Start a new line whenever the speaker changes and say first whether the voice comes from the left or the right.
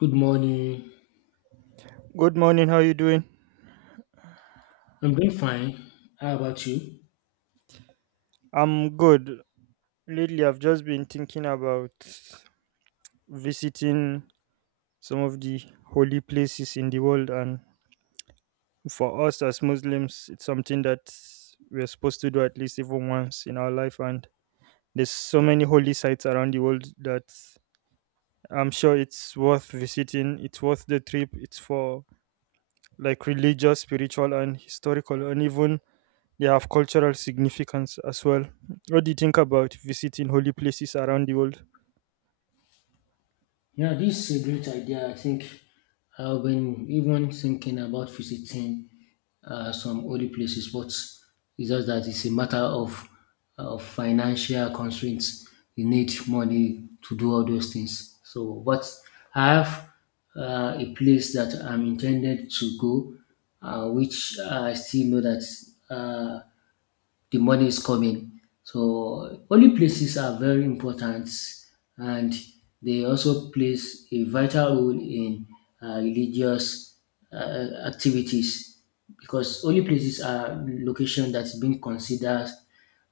left: Good morning.
right: Good morning, how you doing?
left: I'm doing fine. How about you?
right: I'm good. Lately, I've just been thinking about visiting some of the holy places in the world, and for us as Muslims, it's something that we're supposed to do at least even once in our life. And there's so many holy sites around the world that I'm sure it's worth visiting. It's worth the trip. It's for like religious, spiritual, and historical, and even yeah, of cultural significance as well. What do you think about visiting holy places around the world?
left: Yeah, this is a great idea. I think I've been even thinking about visiting some holy places, but it's just that it's a matter of financial constraints. You need money to do all those things. So, but I have a place that I'm intended to go, which I still know that uh, the money is coming. So holy places are very important and they also plays a vital role in religious activities because holy places are location that's been considered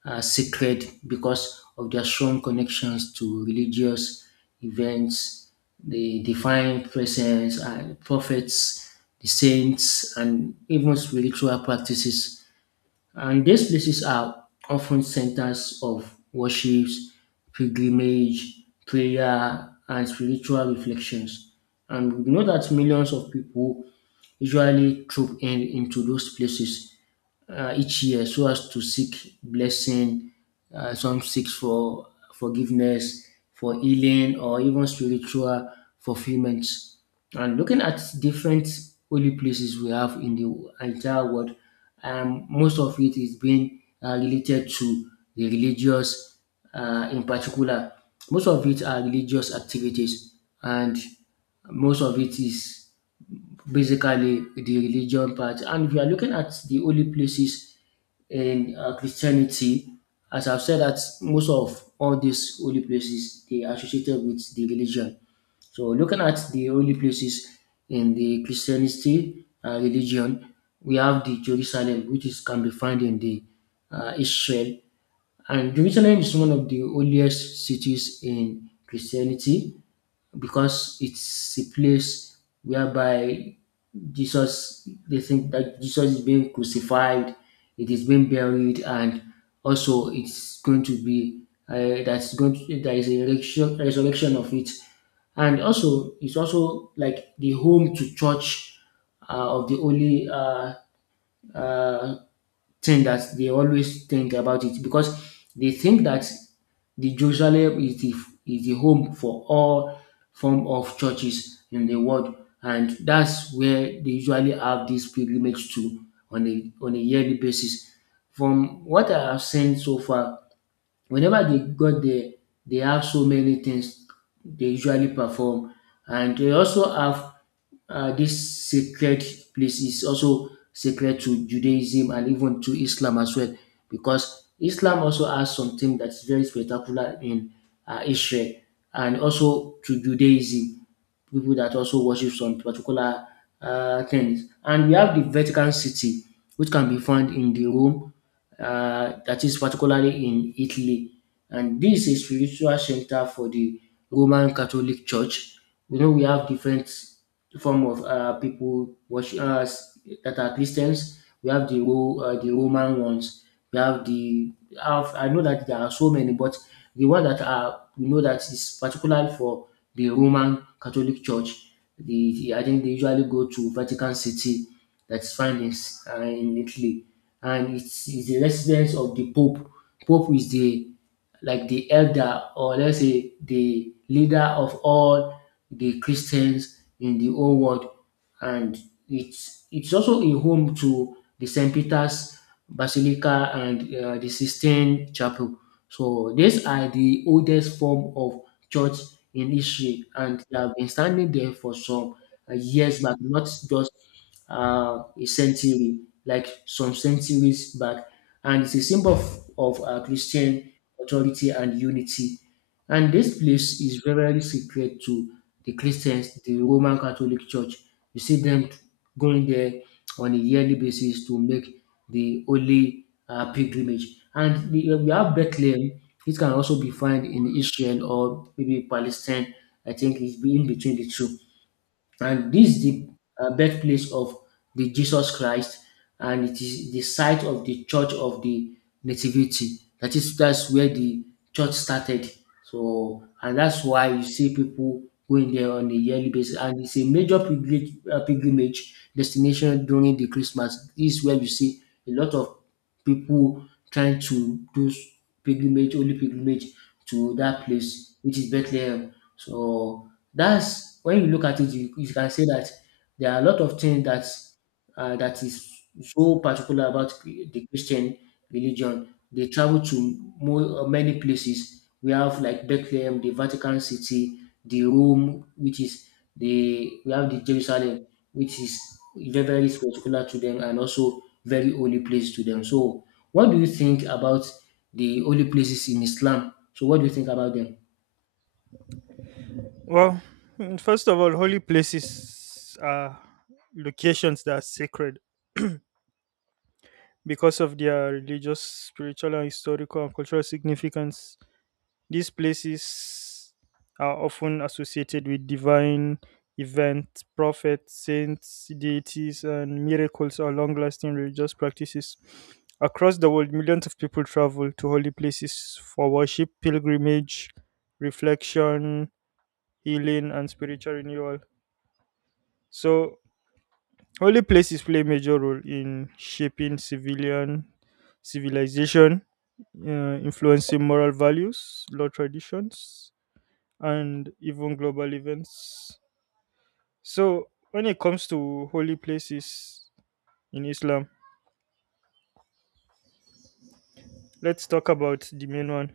left: sacred because of their strong connections to religious events, the divine presence and prophets, the saints, and even spiritual practices. And these places are often centers of worship, pilgrimage, prayer, and spiritual reflections. And we know that millions of people usually troop in into those places each year so as to seek blessing. Some seeks for forgiveness, for healing, or even spiritual fulfillment. And looking at different holy places we have in the entire world, most of it is being related to the religious, in particular. Most of it are religious activities, and most of it is basically the religion part. And if you are looking at the holy places in Christianity, as I've said, that most of all these holy places they are associated with the religion. So looking at the holy places in the Christianity religion, we have the Jerusalem, which is can be found in the Israel, and Jerusalem is one of the holiest cities in Christianity because it's a place whereby Jesus, they think that Jesus is being crucified, it is being buried, and also it's going to be that's going to, there is a resurrection, of it, and also it's also like the home to church uh, of the Holy uh, thing that they always think about it because they think that the Jerusalem is the home for all form of churches in the world, and that's where they usually have this pilgrimage to on a yearly basis. From what I have seen so far, whenever they got there, they have so many things they usually perform, and they also have this sacred place is also sacred to Judaism and even to Islam as well, because Islam also has something that's very spectacular in Israel and also to Judaism, people that also worship some particular things. And we have the Vatican City, which can be found in the Rome, that is particularly in Italy. And this is a spiritual center for the Roman Catholic Church. You know, we have different form of people watch us that are Christians. We have the Roman ones. We have I know that there are so many, but the one that are we know that is particular for the Roman Catholic Church. The, I think they usually go to Vatican City, that's found in, in Italy, and it's the residence of the Pope. Pope is the like the elder or let's say the leader of all the Christians in the whole world and it's also a home to the St. Peter's Basilica and the Sistine Chapel. So these are the oldest form of church in Israel, and they have been standing there for some years back, not just a century, like some centuries back. And it's a symbol of, of Christian authority and unity. And this place is very, very sacred to the Christians, the Roman Catholic Church, you see them going there on a yearly basis to make the holy pilgrimage. And the, we have Bethlehem. It can also be found in Israel or maybe Palestine. I think it's be in between the two and this is the birthplace of the Jesus Christ, and it is the site of the Church of the Nativity. That is that's where the church started. So and that's why you see people going there on a yearly basis, and it's a major pilgrimage, pilgrimage destination during the Christmas. This is where you see a lot of people trying to do pilgrimage, holy pilgrimage to that place, which is Bethlehem. So that's when you look at it, you can say that there are a lot of things that that is so particular about the Christian religion. They travel to more, many places. We have like Bethlehem, the Vatican City, the Rome, which is the we have the Jerusalem, which is very very particular to them and also very holy place to them. So, what do you think about the holy places in Islam? So, what do you think about them?
right: Well, first of all, holy places are locations that are sacred because of their religious, spiritual, and historical and cultural significance. These places are often associated with divine events, prophets, saints, deities, and miracles or long lasting religious practices. Across the world, millions of people travel to holy places for worship, pilgrimage, reflection, healing, and spiritual renewal. So, holy places play a major role in shaping civilian civilization, influencing moral values, law traditions, and even global events. So, when it comes to holy places in Islam, let's talk about the main one,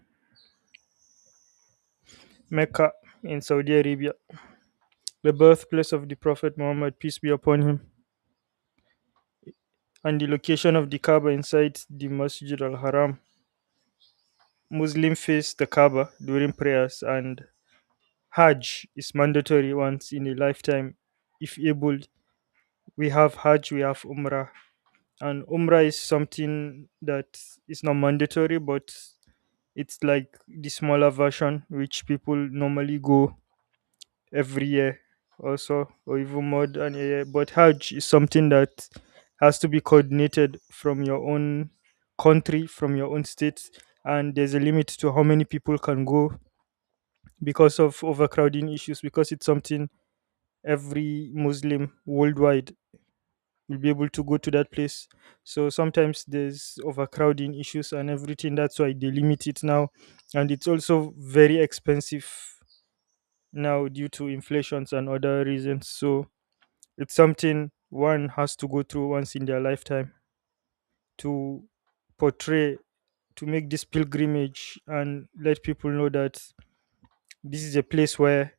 right: Mecca in Saudi Arabia, the birthplace of the Prophet Muhammad, peace be upon him, and the location of the Kaaba inside the Masjid al Haram. Muslims face the Kaaba during prayers, and Hajj is mandatory once in a lifetime if able. We have Hajj, we have Umrah, and Umrah is something that is not mandatory, but it's like the smaller version, which people normally go every year, also, or even more than a year. But Hajj is something that has to be coordinated from your own country, from your own state, and there's a limit to how many people can go because of overcrowding issues, because it's something every Muslim worldwide will be able to go to that place. So sometimes there's overcrowding issues and everything. That's why they limit it now. And it's also very expensive now due to inflations and other reasons. So it's something one has to go through once in their lifetime to portray, to make this pilgrimage and let people know that this is a place where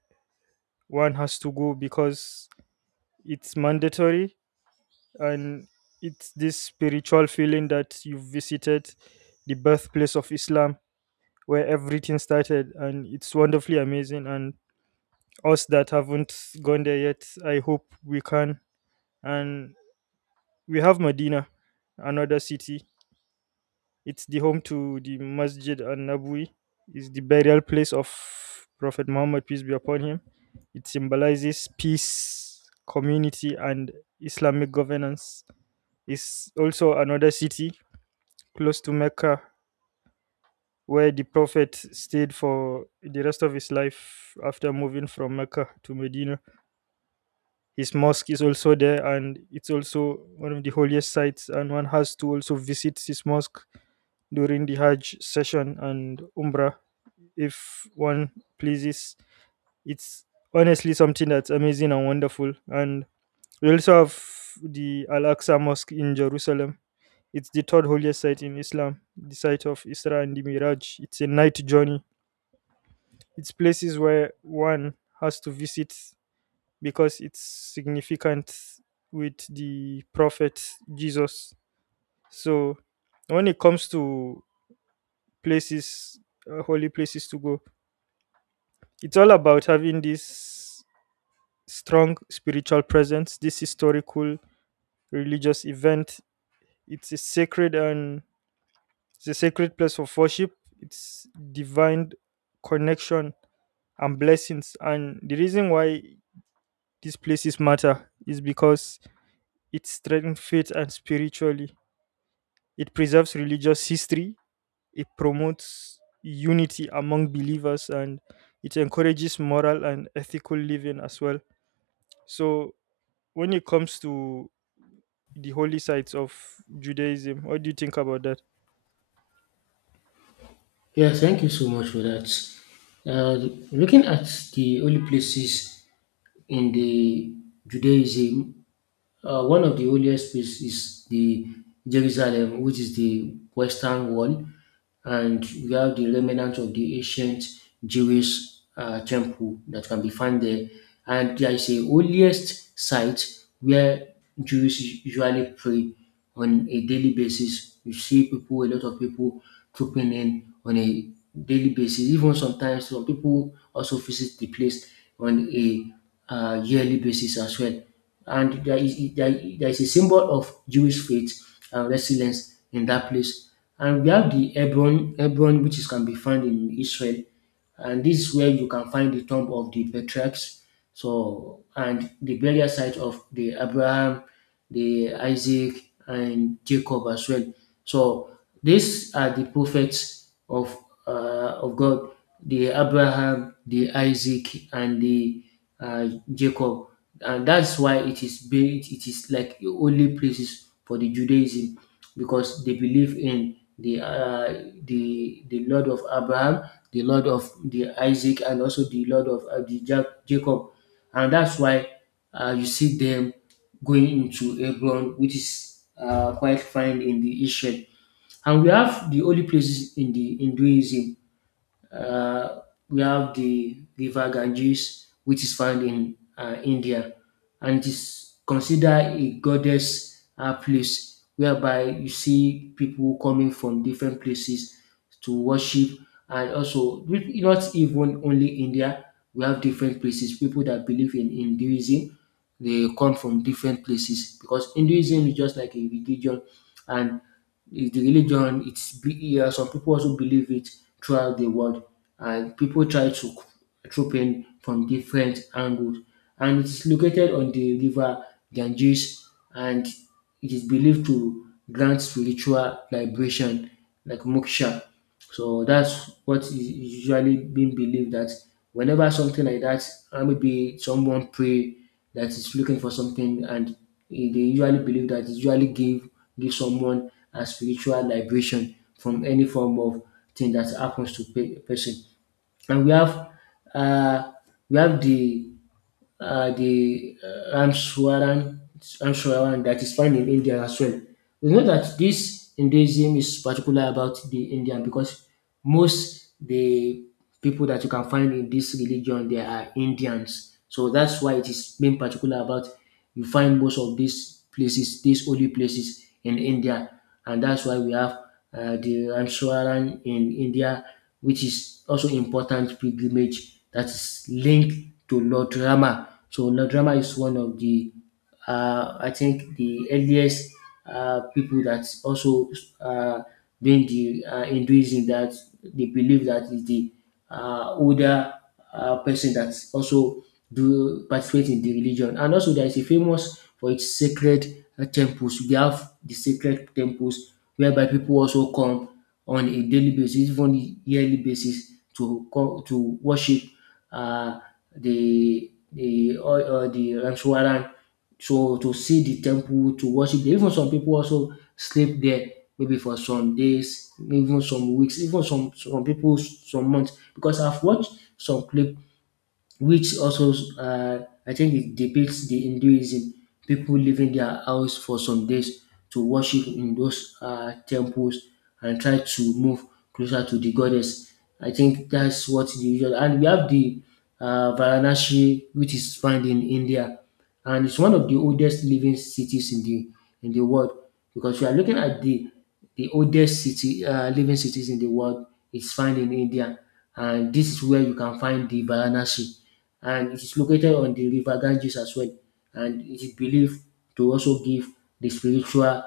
right: one has to go because it's mandatory, and it's this spiritual feeling that you've visited the birthplace of Islam where everything started, and it's wonderfully amazing. And us that haven't gone there yet, I hope we can. And we have Medina, another city. It's the home to the Masjid an-Nabawi, is the burial place of Prophet Muhammad, peace be upon him. It symbolizes peace, community, and Islamic governance. Is also another city close to Mecca, where the Prophet stayed for the rest of his life after moving from Mecca to Medina. His mosque is also there, and it's also one of the holiest sites. And one has to also visit his mosque during the Hajj session and Umrah if one pleases. It's honestly something that's amazing and wonderful. And we also have the Al Aqsa Mosque in Jerusalem. It's the third holiest site in Islam, the site of Isra and the Miraj. It's a night journey. It's places where one has to visit because it's significant with the prophet Jesus. So when it comes to places, holy places to go, it's all about having this strong spiritual presence, this historical religious event. It's a sacred and It's a sacred place of worship, it's divine connection and blessings. And the reason why these places matter is because it strengthens faith and spiritually. It preserves religious history, it promotes unity among believers, and it encourages moral and ethical living as well. So, when it comes to the holy sites of Judaism, what do you think about that?
left: Yes, thank you so much for that. Uh, Looking at the holy places in the Judaism, one of the oldest places is the Jerusalem, which is the Western Wall, and we have the remnants of the ancient Jewish temple that can be found there. And there is a holiest site where Jews usually pray on a daily basis. You see people, a lot of people trooping in on a daily basis. Even sometimes some people also visit the place on a yearly basis as well and there is there is a symbol of Jewish faith and resilience in that place. And we have the Hebron, Hebron, which is can be found in Israel, and this is where you can find the tomb of the patriarchs. So and the burial site of the Abraham, the Isaac, and Jacob as well. So these are the prophets of God: the Abraham, the Isaac, and the Jacob, and that's why it is built. It is like the only places for the Judaism because they believe in the the Lord of Abraham, the Lord of the Isaac and also the Lord of the Jacob. And that's why you see them going into Hebron, which is quite fine in the Israel. And we have the holy places in the Hinduism. Uh, we have the river Ganges, which is found in India, and it is considered a goddess place whereby you see people coming from different places to worship. And also, not even only India, we have different places. People that believe in Hinduism, they come from different places because Hinduism is just like a religion, and it's the religion. Yeah, some people also believe it throughout the world, and people try to troop in from different angles. And it's located on the river Ganges, and it is believed to grant spiritual liberation, like moksha. So that's what is usually being believed that whenever something like that, maybe someone pray that is looking for something, and they usually believe that it usually give someone a spiritual liberation from any form of thing that happens to person. And uh, we have the Ramswaran, Ramswaran that is found in India as well. We know that this Hinduism is particular about the Indian because most the people that you can find in this religion they are Indians. So that's why it is being particular about you find most of these places, these holy places in India, and that's why we have the Rameswaram in India, which is also important pilgrimage that is linked to Lord Rama. So Lord Rama is one of the, I think, the earliest people that also uh, doing the Hinduism that they believe that is the older person that also do participate in the religion. And also there is a famous for its sacred temples. We have the sacred temples whereby people also come on a daily basis, even yearly basis to to worship uh, or the Ramswaran so to see the temple, to worship there, even some people also sleep there maybe for some days, even some weeks, even some people some months. Because I've watched some clip which also I think it depicts the Hinduism people leaving their house for some days to worship in those temples and try to move closer to the goddess. I think that's what the usual and we have the Varanasi which is found in India and it's one of the oldest living cities in the world because you are looking at the oldest city living cities in the world is found in India, and this is where you can find the Varanasi, and it is located on the river Ganges as well, and it is believed to also give the spiritual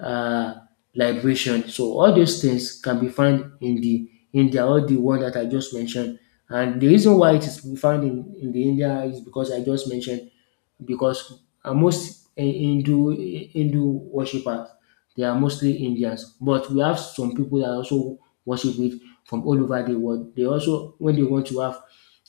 left: uh, liberation. So all those things can be found in the India, all the one that I just mentioned. And the reason why it is found in the India is because I just mentioned because most Hindu worshippers, they are mostly Indians, but we have some people that also worship it from all over the world. They also when they want to have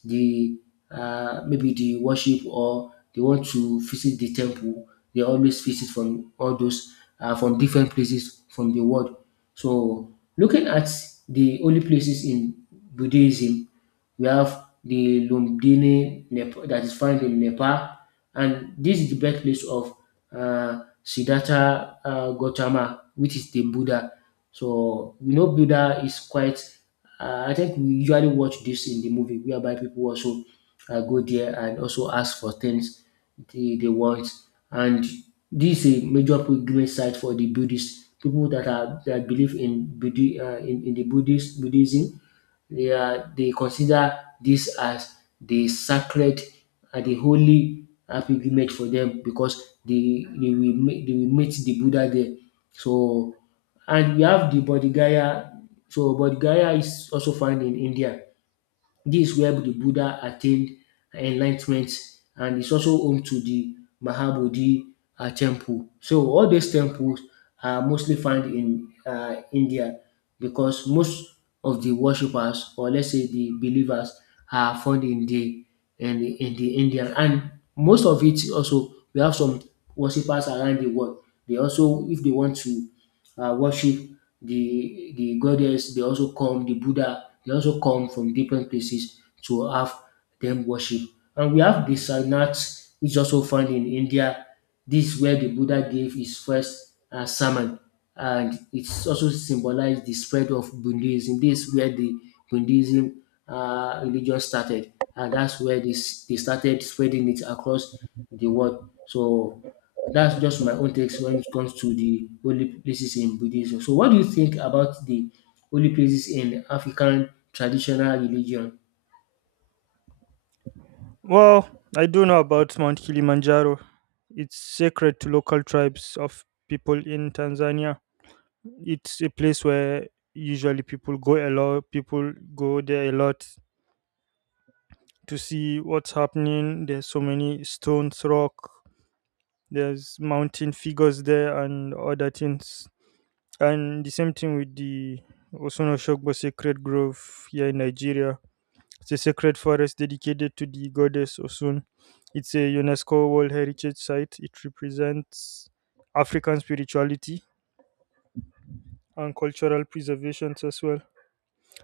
left: the maybe the worship or they want to visit the temple, they always visit from all those from different places from the world. So looking at the holy places in Buddhism, we have the Lumbini Nepal, that is found in Nepal. And this is the birthplace of Siddhartha Gautama, which is the Buddha. So we know Buddha is quite. I think we usually watch this in the movie, whereby people also go there and also ask for things they want. And this is a major pilgrimage site for the Buddhists, people that are that believe in in the Buddhist Buddhism they are they consider this as the sacred and the holy pilgrimage for them because they will meet, they will meet the Buddha there. So and we have the Bodh Gaya. So Bodh Gaya is also found in India. This is where the Buddha attained enlightenment, and it's also home to the Mahabodhi temple. So all these temples are mostly found in India because most of the worshippers, or let's say the believers, are found in the in the India, and most of it also we have some worshippers around the world. They also if they want to worship the goddess, they also come the buddha, they also come from different places to have them worship. And we have the Sarnaths, which also found in India. This is where the Buddha gave his first sermon. And it's also symbolized the spread of Buddhism. This is where the Buddhism religion started. And that's where this, they started spreading it across the world. So that's just my own takes when it comes to the holy places in Buddhism. So, what do you think about the holy places in African traditional religion?
right: Well, I do know about Mount Kilimanjaro. It's sacred to local tribes of people in Tanzania. It's a place where usually people go a lot. People go there a lot to see what's happening. There's so many stones, rock. There's mountain figures there and other things. And the same thing with the Osunosogbo Sacred Grove here in Nigeria. It's a sacred forest dedicated to the goddess Osun. It's a UNESCO World Heritage Site. It represents African spirituality and cultural preservations as well.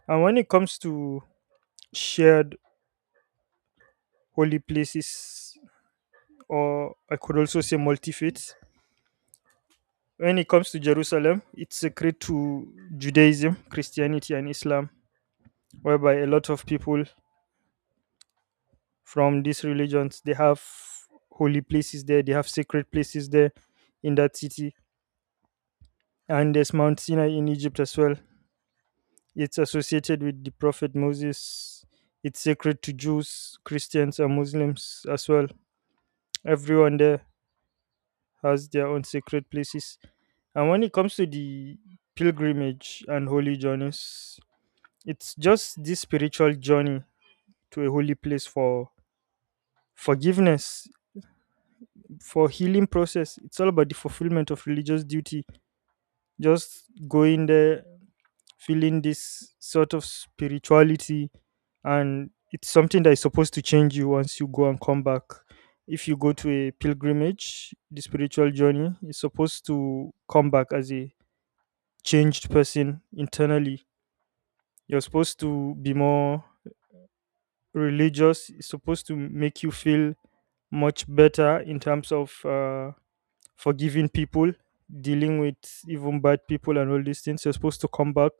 right: And when it comes to shared holy places, or I could also say multi faiths, when it comes to Jerusalem, it's sacred to Judaism, Christianity, and Islam, whereby a lot of people from these religions. They have holy places there, they have sacred places there in that city. And there's Mount Sinai in Egypt as well. It's associated with the Prophet Moses. It's sacred to Jews, Christians, and Muslims as well. Everyone there has their own sacred places. And when it comes to the pilgrimage and holy journeys, it's just this spiritual journey to a holy place for forgiveness, for healing process. It's all about the fulfillment of religious duty, just going there, feeling this sort of spirituality. And it's something that is supposed to change you once you go and come back. If you go to a pilgrimage, the spiritual journey is supposed to come back as a changed person internally. You're supposed to be more religious. It's supposed to make you feel much better in terms of forgiving people, dealing with even bad people and all these things. You're supposed to come back,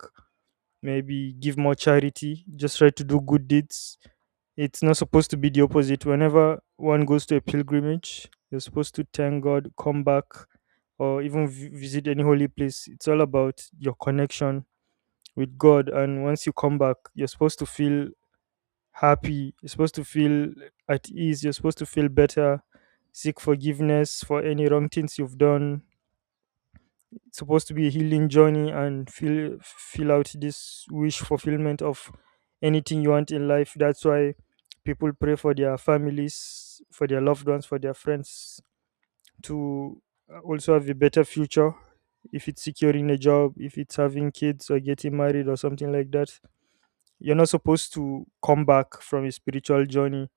right: maybe give more charity, just try to do good deeds. It's not supposed to be the opposite. Whenever one goes to a pilgrimage, you're supposed to thank God, come back, or even visit any holy place. It's all about your connection with God. And once you come back, you're supposed to feel happy, you're supposed to feel at ease, you're supposed to feel better, seek forgiveness for any wrong things you've done. It's supposed to be a healing journey and fill out this wish fulfillment of anything you want in life. That's why people pray for their families, for their loved ones, for their friends, to also have a better future, if it's securing a job, if it's having kids or getting married or something like that. You're not supposed to come back from a spiritual journey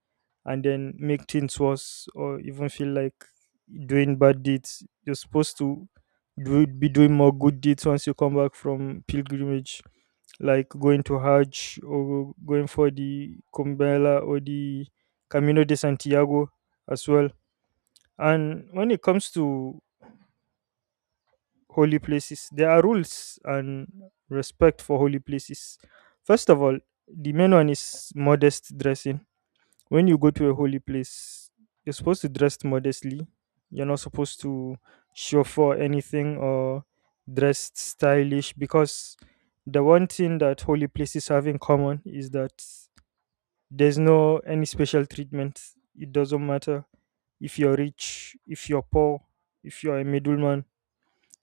right: and then make things worse or even feel like doing bad deeds. You're supposed to do be doing more good deeds once you come back from pilgrimage, like going to Hajj or going for the Kumbela or the Camino de Santiago as well. And when it comes to holy places, there are rules and respect for holy places. First of all, the main one is modest dressing. When you go to a holy place, you're supposed to dress modestly. You're not supposed to show for anything or dress stylish, because the one thing that holy places have in common is that there's no any special treatment. It doesn't matter if you're rich, if you're poor, if you're a middleman,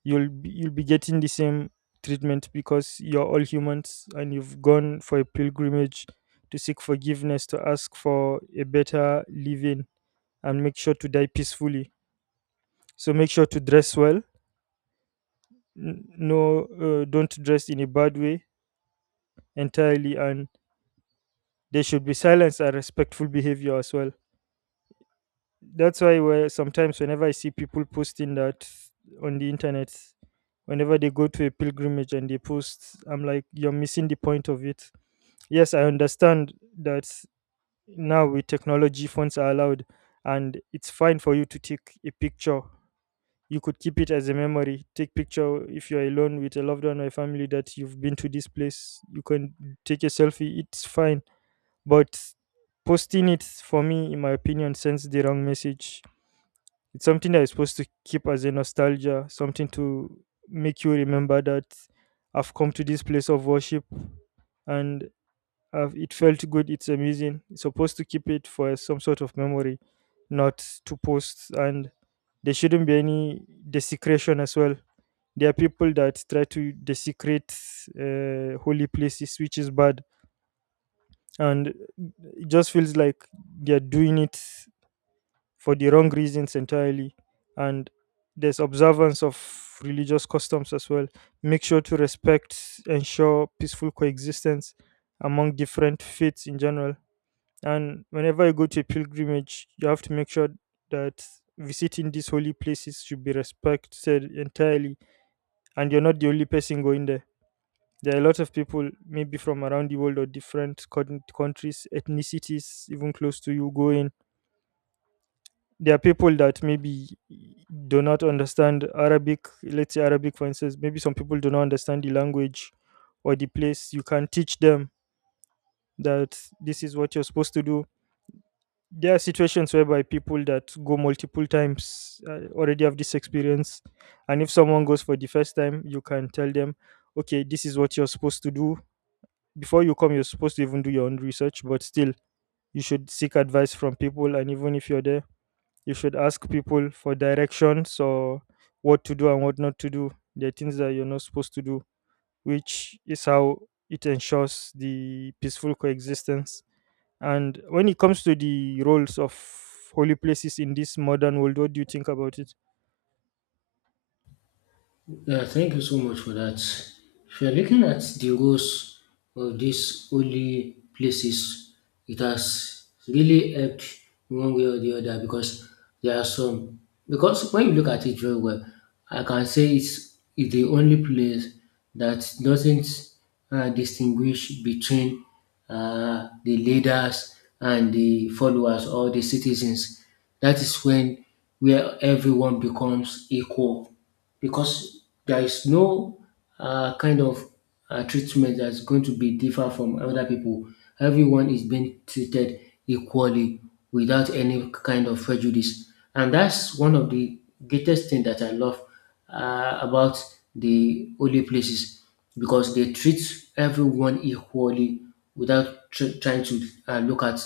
right: you'll be getting the same treatment because you're all humans and you've gone for a pilgrimage to seek forgiveness, to ask for a better living and make sure to die peacefully. So make sure to dress well. Don't dress in a bad way entirely. And there should be silence and respectful behavior as well. That's why, where sometimes whenever I see people posting that on the internet, whenever they go to a pilgrimage and they post, I'm like, you're missing the point of it. Yes, I understand that now with technology, phones are allowed, and it's fine for you to take a picture. You could keep it as a memory. Take picture if you're alone with a loved one or a family that you've been to this place. You can take a selfie. It's fine, but posting it for me, in my opinion, sends the wrong message. It's something that is supposed to keep as a nostalgia, something to make you remember that I've come to this place of worship, and it felt good. It's amazing. You're supposed to keep it for some sort of memory, not to post. And there shouldn't be any desecration as well. There are people that try to desecrate holy places, which is bad. And it just feels like they're doing it for the wrong reasons entirely. And there's observance of religious customs as well. Make sure to respect, ensure peaceful coexistence among different faiths in general. And whenever you go to a pilgrimage, you have to make sure that visiting these holy places should be respected entirely. And you're not the only person going there. There are a lot of people, maybe from around the world or different countries, ethnicities, even close to you, going. There are people that maybe do not understand Arabic. Let's say Arabic, for instance. Maybe some people do not understand the language or the place. You can teach them that this is what you're supposed to do. There are situations whereby people that go multiple times already have this experience, and if someone goes for the first time, you can tell them, okay, this is what you're supposed to do. Before you come, you're supposed to even do your own research, but still you should seek advice from people, and even if you're there, you should ask people for directions or what to do and what not to do. There are things that you're not supposed to do, which is how it ensures the peaceful coexistence. And when it comes to the roles of holy places in this modern world, what do you think about it?
left: Yeah, thank you so much for that. If you're looking at the roles of these holy places, it has really helped one way or the other because there are some. Because when you look at it very well, I can say it's the only place that doesn't distinguish between the leaders and the followers or the citizens. That is when where everyone becomes equal because there is no kind of treatment that's going to be different from other people. Everyone is being treated equally without any kind of prejudice, and that's one of the greatest thing that I love about the holy places because they treat everyone equally without trying to look at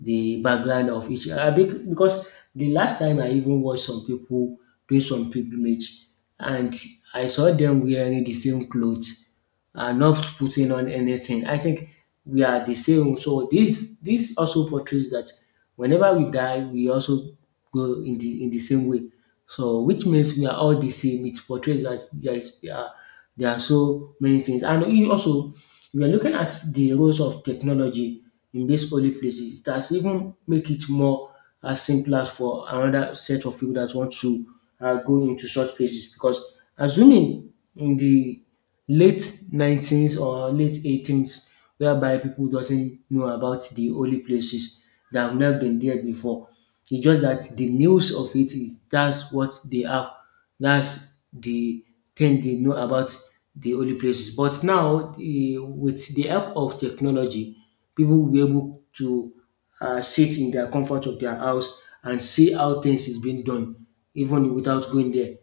left: the background of each. Because the last time I even watched some people doing some pilgrimage, and I saw them wearing the same clothes and not putting on anything. I think we are the same. So this also portrays that whenever we die, we also go in the same way. So which means we are all the same. It portrays that there are so many things. And you also we are looking at the roles of technology in these holy places. It has even make it more as simpler for another set of people that want to go into such places because assuming in the late 19th or late 18th whereby people doesn't know about the holy places that have never been there before, it's just that the news of it is that's what they have, that's the thing they know about the holy places. But now the, with the help of technology, people will be able to sit in their comfort of their house and see how things is being done, even without going there.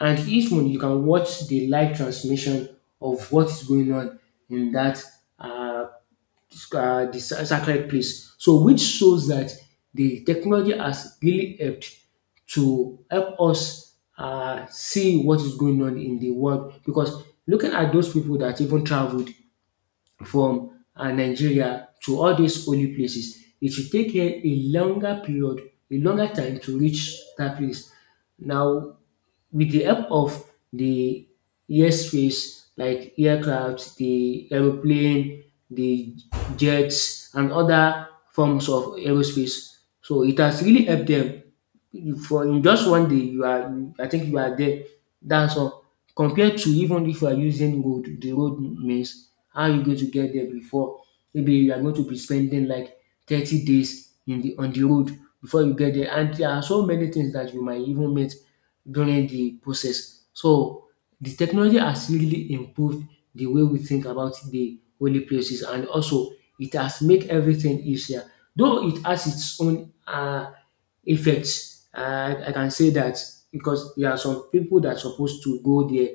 left: And each one, you can watch the live transmission of what is going on in that uh, the sacred place. So, which shows that the technology has really helped to help us see what is going on in the world. Because looking at those people that even traveled from Nigeria to all these holy places, it will take dem a longer period, a longer time to reach that place. Now with the help of the airspace like aircraft, the aeroplane, the jets, and other forms of aerospace. So it has really helped them. For in just one day, you are, I think you are there. That's all. Compared to even if you are using road, the road means how you going to get there before. Maybe you are going to be spending like 30 days in the road before you get there. And there are so many things that you might even meet during the process. So the technology has really improved the way we think about the holy places, and also it has made everything easier. Though it has its own effects, I can say that because there are some people that are supposed to go there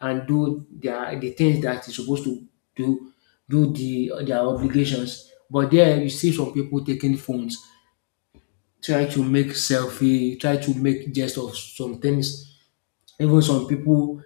left: and do their the things that is supposed to do do the their obligations. But there you see some people taking phones, try to make selfie, try to make jest of some things. Even some people,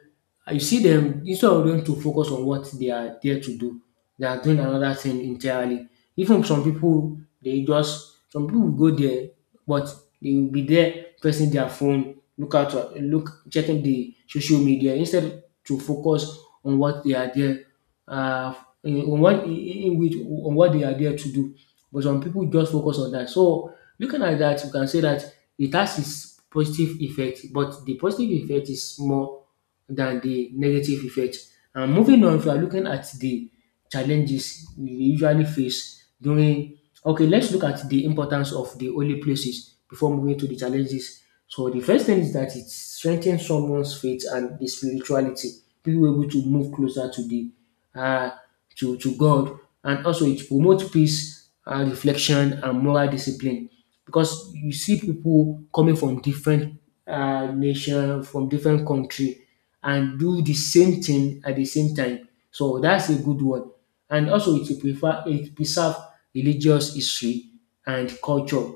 left: you see them, instead of them to focus on what they are there to do, they are doing another thing entirely. Even some people, they just, some people will go there, but they will be there pressing their phone, look out, look, checking the social media instead to focus on what they are there, uh, in, on what, in which, on what they are there to do. But some people just focus on that. So looking at that, you can say that it has its positive effect, but the positive effect is more than the negative effect. And moving on, if you are looking at the challenges we usually face during, okay, let's look at the importance of the holy places before moving to the challenges. So the first thing is that it strengthens someone's faith and the spirituality. People were able to move closer to the uh, to God, and also it promotes peace, reflection, and moral discipline. Because you see people coming from different nation, from different country, and do the same thing at the same time. So that's a good one. And also it will prefer it preserve religious history and culture.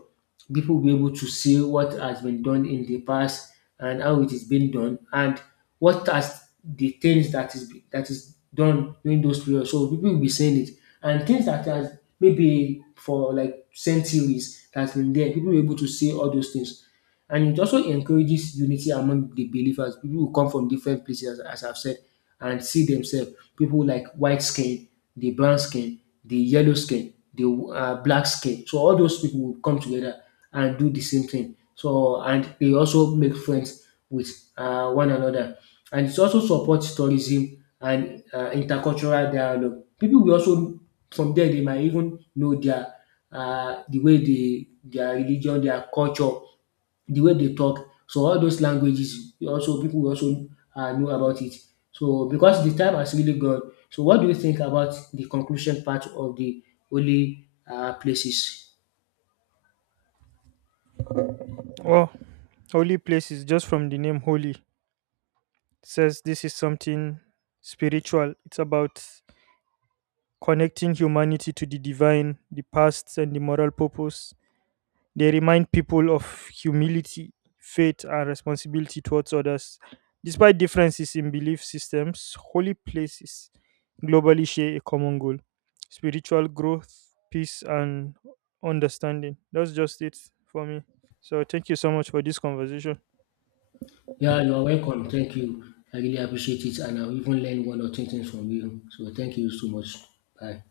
left: People will be able to see what has been done in the past and how it is being done and what has the things that is done during those periods. So people will be seeing it. And things that has maybe for like centuries that's been there, people will be able to see all those things. And it also encourages unity among the believers. People who come from different places, as I've said, and see themselves. People like white skin, the brown skin, the yellow skin, the black skin. So all those people will come together and do the same thing. So and they also make friends with one another. And it also supports tourism and intercultural dialogue. People will also from there they might even know their their religion, their culture, the way they talk. So all those languages we also people will also know about it. So because the time has really gone, so what do you think about the conclusion part of the holy places?
right: Well, holy places, just from the name holy, says this is something spiritual. It's about connecting humanity to the divine, the past, and the moral purpose. They remind people of humility, faith, and responsibility towards others. Despite differences in belief systems, holy places globally share a common goal: spiritual growth, peace, and understanding. That's just it for me. So, thank you so much for this conversation.
left: Yeah, you are welcome. Thank you. I really appreciate it, and I even learn one or two things from you. So thank you so much. Bye.